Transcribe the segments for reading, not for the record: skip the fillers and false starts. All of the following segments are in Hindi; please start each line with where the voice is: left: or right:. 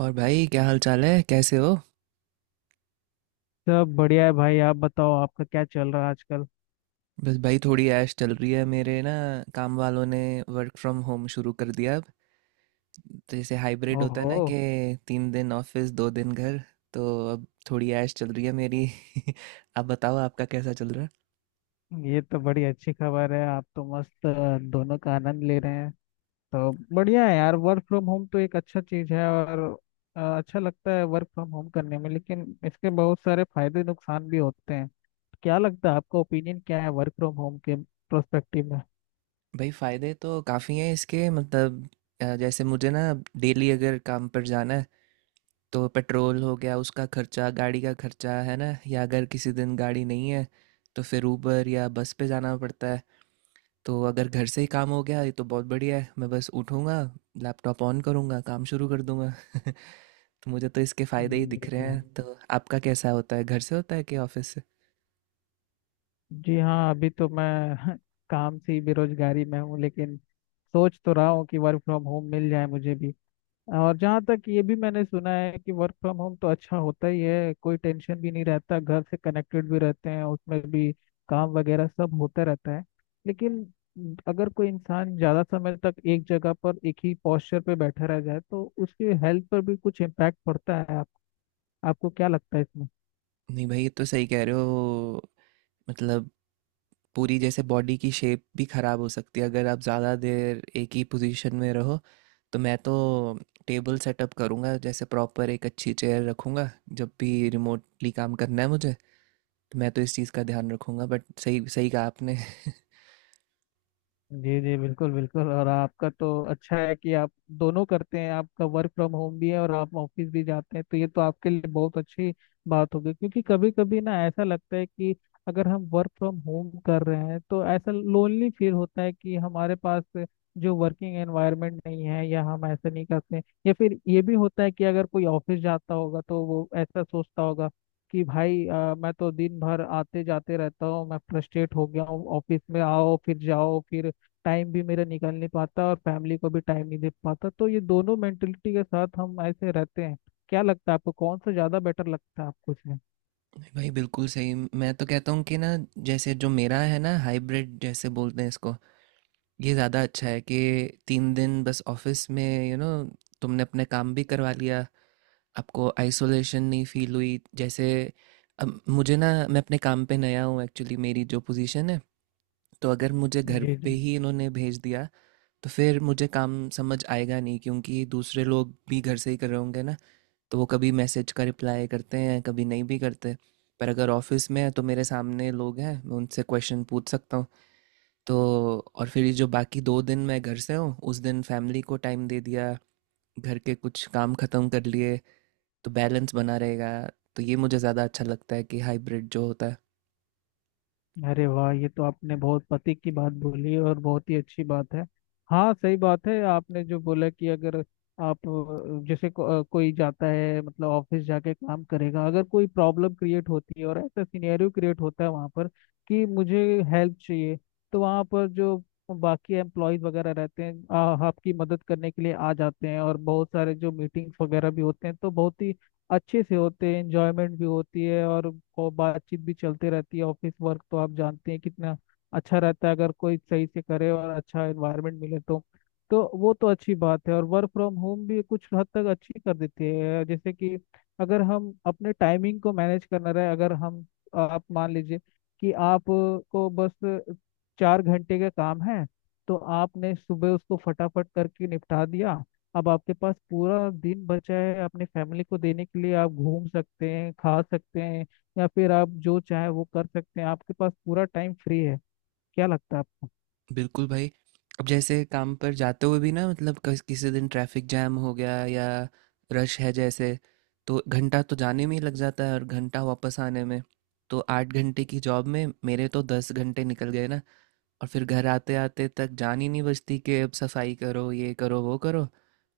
right: और भाई, क्या हाल चाल है? कैसे हो?
left: सब बढ़िया है भाई। आप बताओ, आपका क्या चल रहा है आजकल?
right: बस भाई, थोड़ी ऐश चल रही है मेरे ना। काम वालों ने वर्क फ्रॉम होम शुरू कर दिया अब। तो जैसे हाइब्रिड होता है
left: ओहो,
right: ना कि 3 दिन ऑफिस 2 दिन घर तो अब थोड़ी ऐश चल रही है मेरी। आप बताओ, आपका कैसा चल रहा है?
left: ये तो बड़ी अच्छी खबर है। आप तो मस्त दोनों का आनंद ले रहे हैं। तो बढ़िया है यार, वर्क फ्रॉम होम तो एक अच्छा चीज है। और अच्छा लगता है वर्क फ्रॉम होम करने में, लेकिन इसके बहुत सारे फायदे नुकसान भी होते हैं। क्या लगता है, आपका ओपिनियन क्या है वर्क फ्रॉम होम के प्रोस्पेक्टिव में?
right: भाई, फ़ायदे तो काफ़ी हैं इसके। मतलब जैसे मुझे ना डेली अगर काम पर जाना है तो पेट्रोल हो गया, उसका खर्चा, गाड़ी का खर्चा, है ना। या अगर किसी दिन गाड़ी नहीं है तो फिर ऊबर या बस पे जाना पड़ता है। तो अगर घर से ही काम हो गया, ये तो बहुत बढ़िया है। मैं बस उठूँगा, लैपटॉप ऑन करूँगा, काम शुरू कर दूँगा। तो मुझे तो इसके फ़ायदे ही
left: जी
right: दिख रहे
left: जी हाँ।
right: हैं। तो आपका कैसा होता है? घर से होता है कि ऑफिस से?
left: जी हाँ, अभी तो मैं काम से ही बेरोजगारी में हूँ, लेकिन सोच तो रहा हूँ कि वर्क फ्रॉम होम मिल जाए मुझे भी। और जहाँ तक ये भी मैंने सुना है कि वर्क फ्रॉम होम तो अच्छा होता ही है, कोई टेंशन भी नहीं रहता, घर से कनेक्टेड भी रहते हैं, उसमें भी काम वगैरह सब होता रहता है। लेकिन अगर कोई इंसान ज़्यादा समय तक एक जगह पर एक ही पोस्चर पे बैठा रह जाए तो उसके हेल्थ पर भी कुछ इम्पैक्ट पड़ता है। आपको क्या लगता है इसमें?
right: नहीं भाई, ये तो सही कह रहे हो। मतलब पूरी जैसे बॉडी की शेप भी ख़राब हो सकती है अगर आप ज़्यादा देर एक ही पोजीशन में रहो। तो मैं तो टेबल सेटअप करूँगा, जैसे प्रॉपर एक अच्छी चेयर रखूँगा, जब भी रिमोटली काम करना है मुझे। तो मैं तो इस चीज़ का ध्यान रखूँगा, बट सही सही कहा आपने।
left: जी जी बिल्कुल बिल्कुल। और आपका तो अच्छा है कि आप दोनों करते हैं, आपका वर्क फ्रॉम होम भी है और आप ऑफिस भी जाते हैं, तो ये तो आपके लिए बहुत अच्छी बात होगी। क्योंकि कभी कभी ना ऐसा लगता है कि अगर हम वर्क फ्रॉम होम कर रहे हैं तो ऐसा लोनली फील होता है कि हमारे पास जो वर्किंग एनवायरनमेंट नहीं है या हम ऐसा नहीं करते हैं। या फिर ये भी होता है कि अगर कोई ऑफिस जाता होगा तो वो ऐसा सोचता होगा कि भाई मैं तो दिन भर आते जाते रहता हूँ, मैं फ्रस्ट्रेट हो गया हूँ, ऑफिस में आओ फिर जाओ फिर टाइम भी मेरा निकाल नहीं पाता और फैमिली को भी टाइम नहीं दे पाता। तो ये दोनों मेंटेलिटी के साथ हम ऐसे रहते हैं। क्या लगता है आपको, कौन सा ज्यादा बेटर लगता है आपको इसमें?
right: नहीं भाई, बिल्कुल सही। मैं तो कहता हूँ कि ना, जैसे जो मेरा है ना हाइब्रिड जैसे बोलते हैं इसको, ये ज़्यादा अच्छा है कि तीन दिन बस ऑफिस में, यू you नो तुमने अपने काम भी करवा लिया, आपको आइसोलेशन नहीं फील हुई। जैसे अब मुझे ना, मैं अपने काम पे नया हूँ एक्चुअली। मेरी जो पोजीशन है, तो अगर मुझे घर
left: जी
right: पे
left: जी।
right: ही इन्होंने भेज दिया, तो फिर मुझे काम समझ आएगा नहीं, क्योंकि दूसरे लोग भी घर से ही कर रहे होंगे ना। तो वो कभी मैसेज का रिप्लाई करते हैं, कभी नहीं भी करते। पर अगर ऑफिस में है तो मेरे सामने लोग हैं, मैं उनसे क्वेश्चन पूछ सकता हूँ। तो और फिर ये जो बाकी दो दिन मैं घर से हूँ, उस दिन फैमिली को टाइम दे दिया, घर के कुछ काम ख़त्म कर लिए, तो बैलेंस बना रहेगा। तो ये मुझे ज़्यादा अच्छा लगता है कि हाइब्रिड जो होता है।
left: अरे वाह, ये तो आपने बहुत पति की बात बोली और बहुत ही अच्छी बात है। हाँ सही बात है आपने जो बोला कि अगर आप कोई जाता है, मतलब ऑफिस जाके काम करेगा, अगर कोई प्रॉब्लम क्रिएट होती है और ऐसा सिनेरियो क्रिएट होता है वहाँ पर कि मुझे हेल्प चाहिए, तो वहाँ पर जो बाकी एम्प्लॉयज वगैरह रहते हैं आपकी मदद करने के लिए आ जाते हैं। और बहुत सारे जो मीटिंग्स वगैरह भी होते हैं तो बहुत ही अच्छे से होते हैं, एंजॉयमेंट भी होती है और को बातचीत भी चलते रहती है। ऑफिस वर्क तो आप जानते हैं कितना अच्छा रहता है अगर कोई सही से करे और अच्छा एनवायरनमेंट मिले तो। तो वो तो अच्छी बात है। और वर्क फ्रॉम होम भी कुछ हद तक अच्छी कर देती है, जैसे कि अगर हम अपने टाइमिंग को मैनेज करना रहे, अगर हम, आप मान लीजिए कि आप को बस 4 घंटे का काम है, तो आपने सुबह उसको फटाफट करके निपटा दिया, अब आपके पास पूरा दिन बचा है अपनी फैमिली को देने के लिए। आप घूम सकते हैं, खा सकते हैं, या फिर आप जो चाहे वो कर सकते हैं, आपके पास पूरा टाइम फ्री है। क्या लगता है आपको?
right: बिल्कुल भाई। अब जैसे काम पर जाते हुए भी ना, मतलब किसी दिन ट्रैफिक जैम हो गया या रश है जैसे, तो घंटा तो जाने में ही लग जाता है और घंटा वापस आने में। तो 8 घंटे की जॉब में मेरे तो 10 घंटे निकल गए ना। और फिर घर आते आते तक जान ही नहीं बचती कि अब सफाई करो, ये करो, वो करो।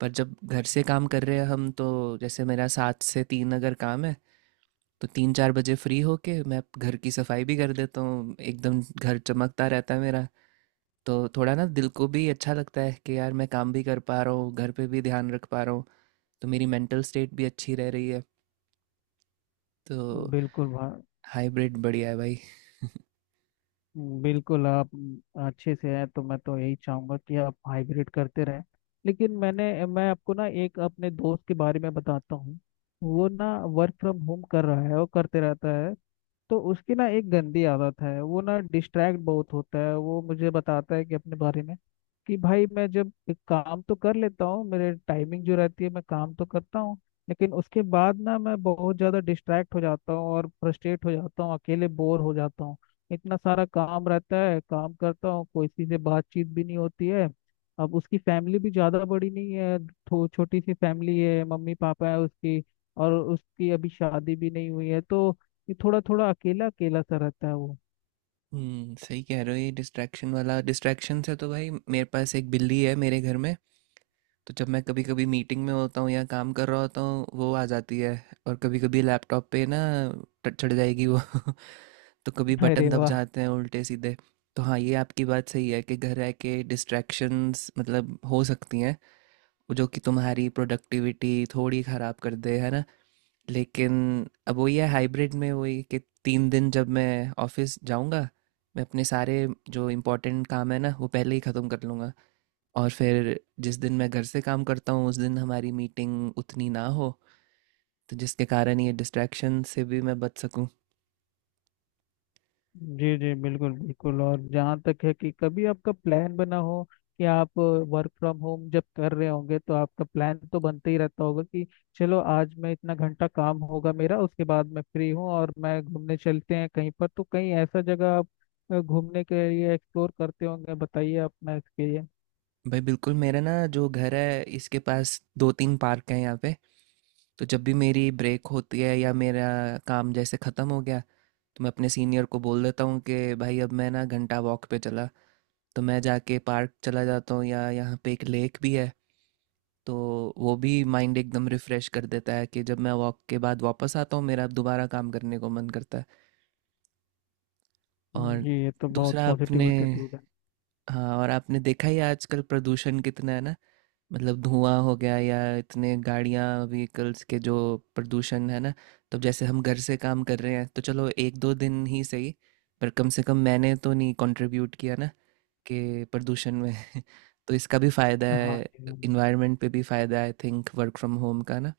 right: पर जब घर से काम कर रहे हैं हम, तो जैसे मेरा सात से तीन अगर काम है, तो तीन चार बजे फ्री होके मैं घर की सफाई भी कर देता हूँ। एकदम घर चमकता रहता है मेरा। तो थोड़ा ना दिल को भी अच्छा लगता है कि यार, मैं काम भी कर पा रहा हूँ, घर पे भी ध्यान रख पा रहा हूँ। तो मेरी मेंटल स्टेट भी अच्छी रह रही है। तो
left: बिल्कुल भाई,
right: हाइब्रिड बढ़िया है भाई।
left: बिल्कुल। आप अच्छे से हैं तो मैं तो यही चाहूंगा कि आप हाइब्रिड करते रहें। लेकिन मैं आपको ना एक अपने दोस्त के बारे में बताता हूँ। वो ना वर्क फ्रॉम होम कर रहा है, वो करते रहता है। तो उसकी ना एक गंदी आदत है, वो ना डिस्ट्रैक्ट बहुत होता है। वो मुझे बताता है कि अपने बारे में कि भाई मैं जब एक काम तो कर लेता हूँ, मेरे टाइमिंग जो रहती है मैं काम तो करता हूँ, लेकिन उसके बाद ना मैं बहुत ज़्यादा डिस्ट्रैक्ट हो जाता हूँ और फ्रस्ट्रेट हो जाता हूँ, अकेले बोर हो जाता हूँ। इतना सारा काम रहता है, काम करता हूँ, कोई किसी से बातचीत भी नहीं होती है। अब उसकी फैमिली भी ज़्यादा बड़ी नहीं है, छोटी सी फैमिली है, मम्मी पापा है उसकी, और उसकी अभी शादी भी नहीं हुई है। तो ये थोड़ा थोड़ा अकेला अकेला सा रहता है वो।
right: सही कह रहे हो। ये डिस्ट्रैक्शन वाला, डिस्ट्रैक्शन से तो भाई, मेरे पास एक बिल्ली है मेरे घर में। तो जब मैं कभी कभी मीटिंग में होता हूँ या काम कर रहा होता हूँ, वो आ जाती है। और कभी कभी लैपटॉप पे ना चढ़ जाएगी वो। तो कभी
left: अरे
right: बटन दब
left: वाह।
right: जाते हैं उल्टे सीधे। तो हाँ, ये आपकी बात सही है कि घर रह के डिस्ट्रैक्शंस मतलब हो सकती हैं, जो कि तुम्हारी प्रोडक्टिविटी थोड़ी ख़राब कर दे, है ना? लेकिन अब वही है हाइब्रिड में, वही कि 3 दिन जब मैं ऑफिस जाऊंगा, मैं अपने सारे जो इम्पोर्टेंट काम है ना वो पहले ही ख़त्म कर लूँगा। और फिर जिस दिन मैं घर से काम करता हूँ, उस दिन हमारी मीटिंग उतनी ना हो, तो जिसके कारण ये डिस्ट्रैक्शन से भी मैं बच सकूँ।
left: जी जी बिल्कुल बिल्कुल। और जहाँ तक है कि कभी आपका प्लान बना हो कि आप वर्क फ्रॉम होम जब कर रहे होंगे, तो आपका प्लान तो बनते ही रहता होगा कि चलो आज मैं इतना घंटा काम होगा मेरा, उसके बाद मैं फ्री हूँ और मैं घूमने चलते हैं कहीं पर। तो कहीं ऐसा जगह आप घूमने के लिए एक्सप्लोर करते होंगे, बताइए अपना एक्सपीरियंस।
right: भाई बिल्कुल। मेरा ना जो घर है, इसके पास दो तीन पार्क हैं यहाँ पे। तो जब भी मेरी ब्रेक होती है या मेरा काम जैसे ख़त्म हो गया, तो मैं अपने सीनियर को बोल देता हूँ कि भाई अब मैं ना घंटा वॉक पे चला। तो मैं जाके पार्क चला जाता हूँ, या यहाँ पे एक लेक भी है। तो वो भी माइंड एकदम रिफ़्रेश कर देता है, कि जब मैं वॉक के बाद वापस आता हूँ, मेरा दोबारा काम करने को मन करता है। और
left: जी, ये तो बहुत
right: दूसरा आपने,
left: पॉजिटिव एटीट्यूड है।
right: हाँ, और आपने देखा ही है आजकल प्रदूषण कितना है ना। मतलब धुआं हो गया, या इतने गाड़ियाँ, व्हीकल्स के जो प्रदूषण है ना, तो जैसे हम घर से काम कर रहे हैं तो चलो एक दो दिन ही सही, पर कम से कम मैंने तो नहीं कंट्रीब्यूट किया ना, के प्रदूषण में। तो इसका भी फायदा
left: हाँ
right: है।
left: जी हाँ,
right: इन्वायरमेंट पे भी फायदा है I think, work from home का ना।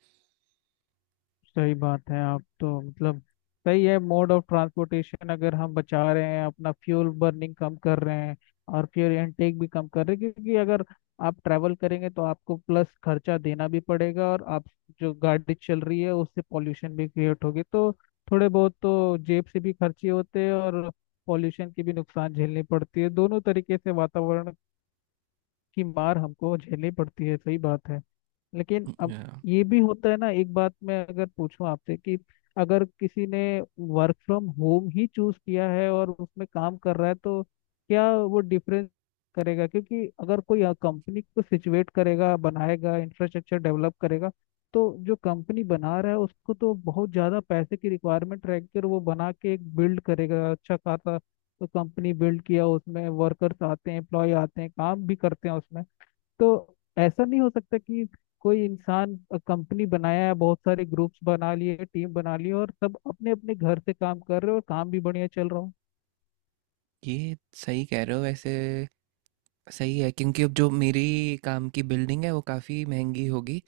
left: सही बात है। आप तो मतलब सही है, मोड ऑफ ट्रांसपोर्टेशन अगर हम बचा रहे हैं, अपना फ्यूल बर्निंग कम कर रहे हैं और फ्यूल इनटेक भी कम कर रहे हैं, क्योंकि अगर आप ट्रैवल करेंगे तो आपको प्लस खर्चा देना भी पड़ेगा और आप, जो गाड़ी चल रही है उससे पॉल्यूशन भी क्रिएट होगी। तो थोड़े बहुत तो जेब से भी खर्चे होते हैं और पॉल्यूशन की भी नुकसान झेलनी पड़ती है, दोनों तरीके से वातावरण की मार हमको झेलनी पड़ती है। सही बात है। लेकिन अब
right: Yeah।
left: ये भी होता है ना, एक बात मैं अगर पूछूं आपसे कि अगर किसी ने वर्क फ्रॉम होम ही चूज किया है और उसमें काम कर रहा है, तो क्या वो डिफरेंस करेगा? क्योंकि अगर कोई कंपनी को सिचुएट करेगा, बनाएगा, इंफ्रास्ट्रक्चर डेवलप करेगा, तो जो कंपनी बना रहा है उसको तो बहुत ज़्यादा पैसे की रिक्वायरमेंट रह कर वो बना के एक बिल्ड करेगा अच्छा खासा। तो कंपनी बिल्ड किया, उसमें वर्कर्स आते हैं, एम्प्लॉय आते हैं, काम भी करते हैं उसमें। तो ऐसा नहीं हो सकता कि कोई इंसान कंपनी बनाया है, बहुत सारे ग्रुप्स बना लिए, टीम बना लिए और सब अपने अपने घर से काम कर रहे हो और काम भी बढ़िया चल रहा
right: ये सही कह रहे हो वैसे। सही है क्योंकि अब जो मेरी काम की बिल्डिंग है वो काफ़ी महंगी होगी।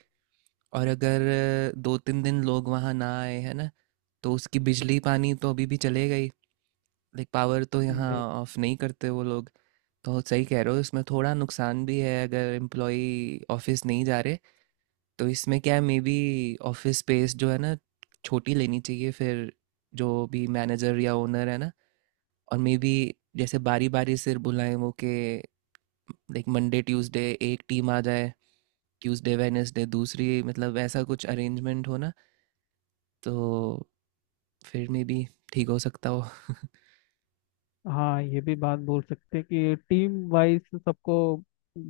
right: और अगर दो तीन दिन लोग वहाँ ना आए, है ना, तो उसकी बिजली पानी तो अभी भी चले गई। लाइक पावर तो यहाँ
left: हो।
right: ऑफ नहीं करते वो लोग। तो सही कह रहे हो, इसमें थोड़ा नुकसान भी है अगर एम्प्लॉई ऑफिस नहीं जा रहे। तो इसमें क्या है, मे बी ऑफिस स्पेस जो है ना छोटी लेनी चाहिए फिर, जो भी मैनेजर या ओनर है ना। और मे बी जैसे बारी बारी से बुलाएं वो, के लाइक मंडे ट्यूसडे एक टीम आ जाए, ट्यूसडे वेडनेसडे दूसरी, मतलब ऐसा कुछ अरेंजमेंट हो ना। तो फिर मे बी ठीक हो सकता हो।
left: हाँ ये भी बात बोल सकते हैं कि टीम वाइज सबको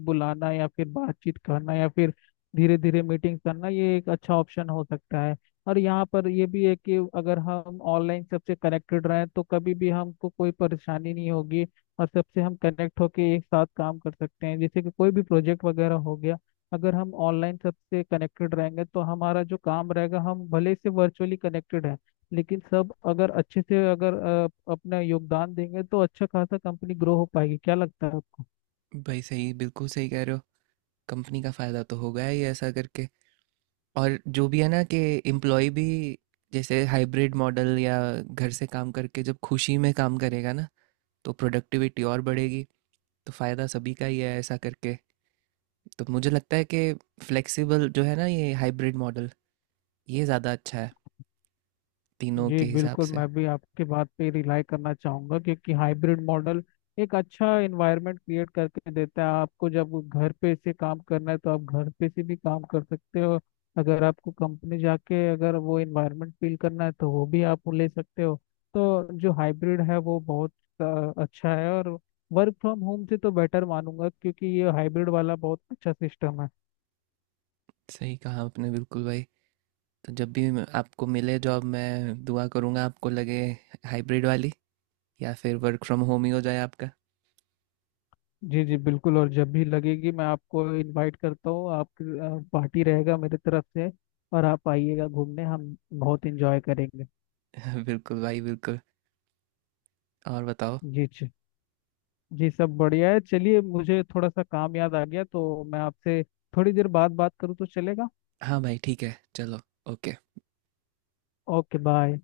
left: बुलाना या फिर बातचीत करना या फिर धीरे धीरे मीटिंग करना, ये एक अच्छा ऑप्शन हो सकता है। और यहाँ पर ये भी है कि अगर हम ऑनलाइन सबसे कनेक्टेड रहें तो कभी भी हमको कोई परेशानी नहीं होगी, और सबसे हम कनेक्ट होके एक साथ काम कर सकते हैं। जैसे कि कोई भी प्रोजेक्ट वगैरह हो गया, अगर हम ऑनलाइन सबसे कनेक्टेड रहेंगे तो हमारा जो काम रहेगा, हम भले से वर्चुअली कनेक्टेड हैं लेकिन सब अगर अच्छे से अगर अपना योगदान देंगे तो अच्छा खासा कंपनी ग्रो हो पाएगी। क्या लगता है आपको?
right: भाई सही, बिल्कुल सही कह रहे हो। कंपनी का फ़ायदा तो होगा ही ऐसा करके। और जो भी है ना, कि एम्प्लॉय भी जैसे हाइब्रिड मॉडल या घर से काम करके जब खुशी में काम करेगा ना, तो प्रोडक्टिविटी और बढ़ेगी। तो फ़ायदा सभी का ही है ऐसा करके। तो मुझे लगता है कि फ्लेक्सिबल जो है ना ये हाइब्रिड मॉडल, ये ज़्यादा अच्छा है तीनों
left: जी
right: के हिसाब
left: बिल्कुल,
right: से।
left: मैं भी आपके बात पे रिलाई करना चाहूंगा क्योंकि हाइब्रिड मॉडल एक अच्छा एनवायरनमेंट क्रिएट करके देता है आपको। जब घर पे से काम करना है तो आप घर पे से भी काम कर सकते हो, अगर आपको कंपनी जाके अगर वो एनवायरनमेंट फील करना है तो वो भी आप ले सकते हो। तो जो हाइब्रिड है वो बहुत अच्छा है। और वर्क फ्रॉम होम से तो बेटर मानूंगा, क्योंकि ये हाइब्रिड वाला बहुत अच्छा सिस्टम है।
right: सही कहा आपने, बिल्कुल भाई। तो जब भी आपको मिले जॉब, मैं दुआ करूँगा आपको लगे हाइब्रिड वाली, या फिर वर्क फ्रॉम होम ही हो जाए आपका।
left: जी जी बिल्कुल। और जब भी लगेगी मैं आपको इनवाइट करता हूँ, आप, पार्टी रहेगा मेरे तरफ से और आप आइएगा घूमने, हम बहुत एंजॉय करेंगे।
right: बिल्कुल भाई, बिल्कुल। और बताओ?
left: जी जी। जी सब बढ़िया है। चलिए, मुझे थोड़ा सा काम याद आ गया, तो मैं आपसे थोड़ी देर बाद बात करूँ तो चलेगा?
right: हाँ भाई, ठीक है चलो। ओके।
left: Okay bye.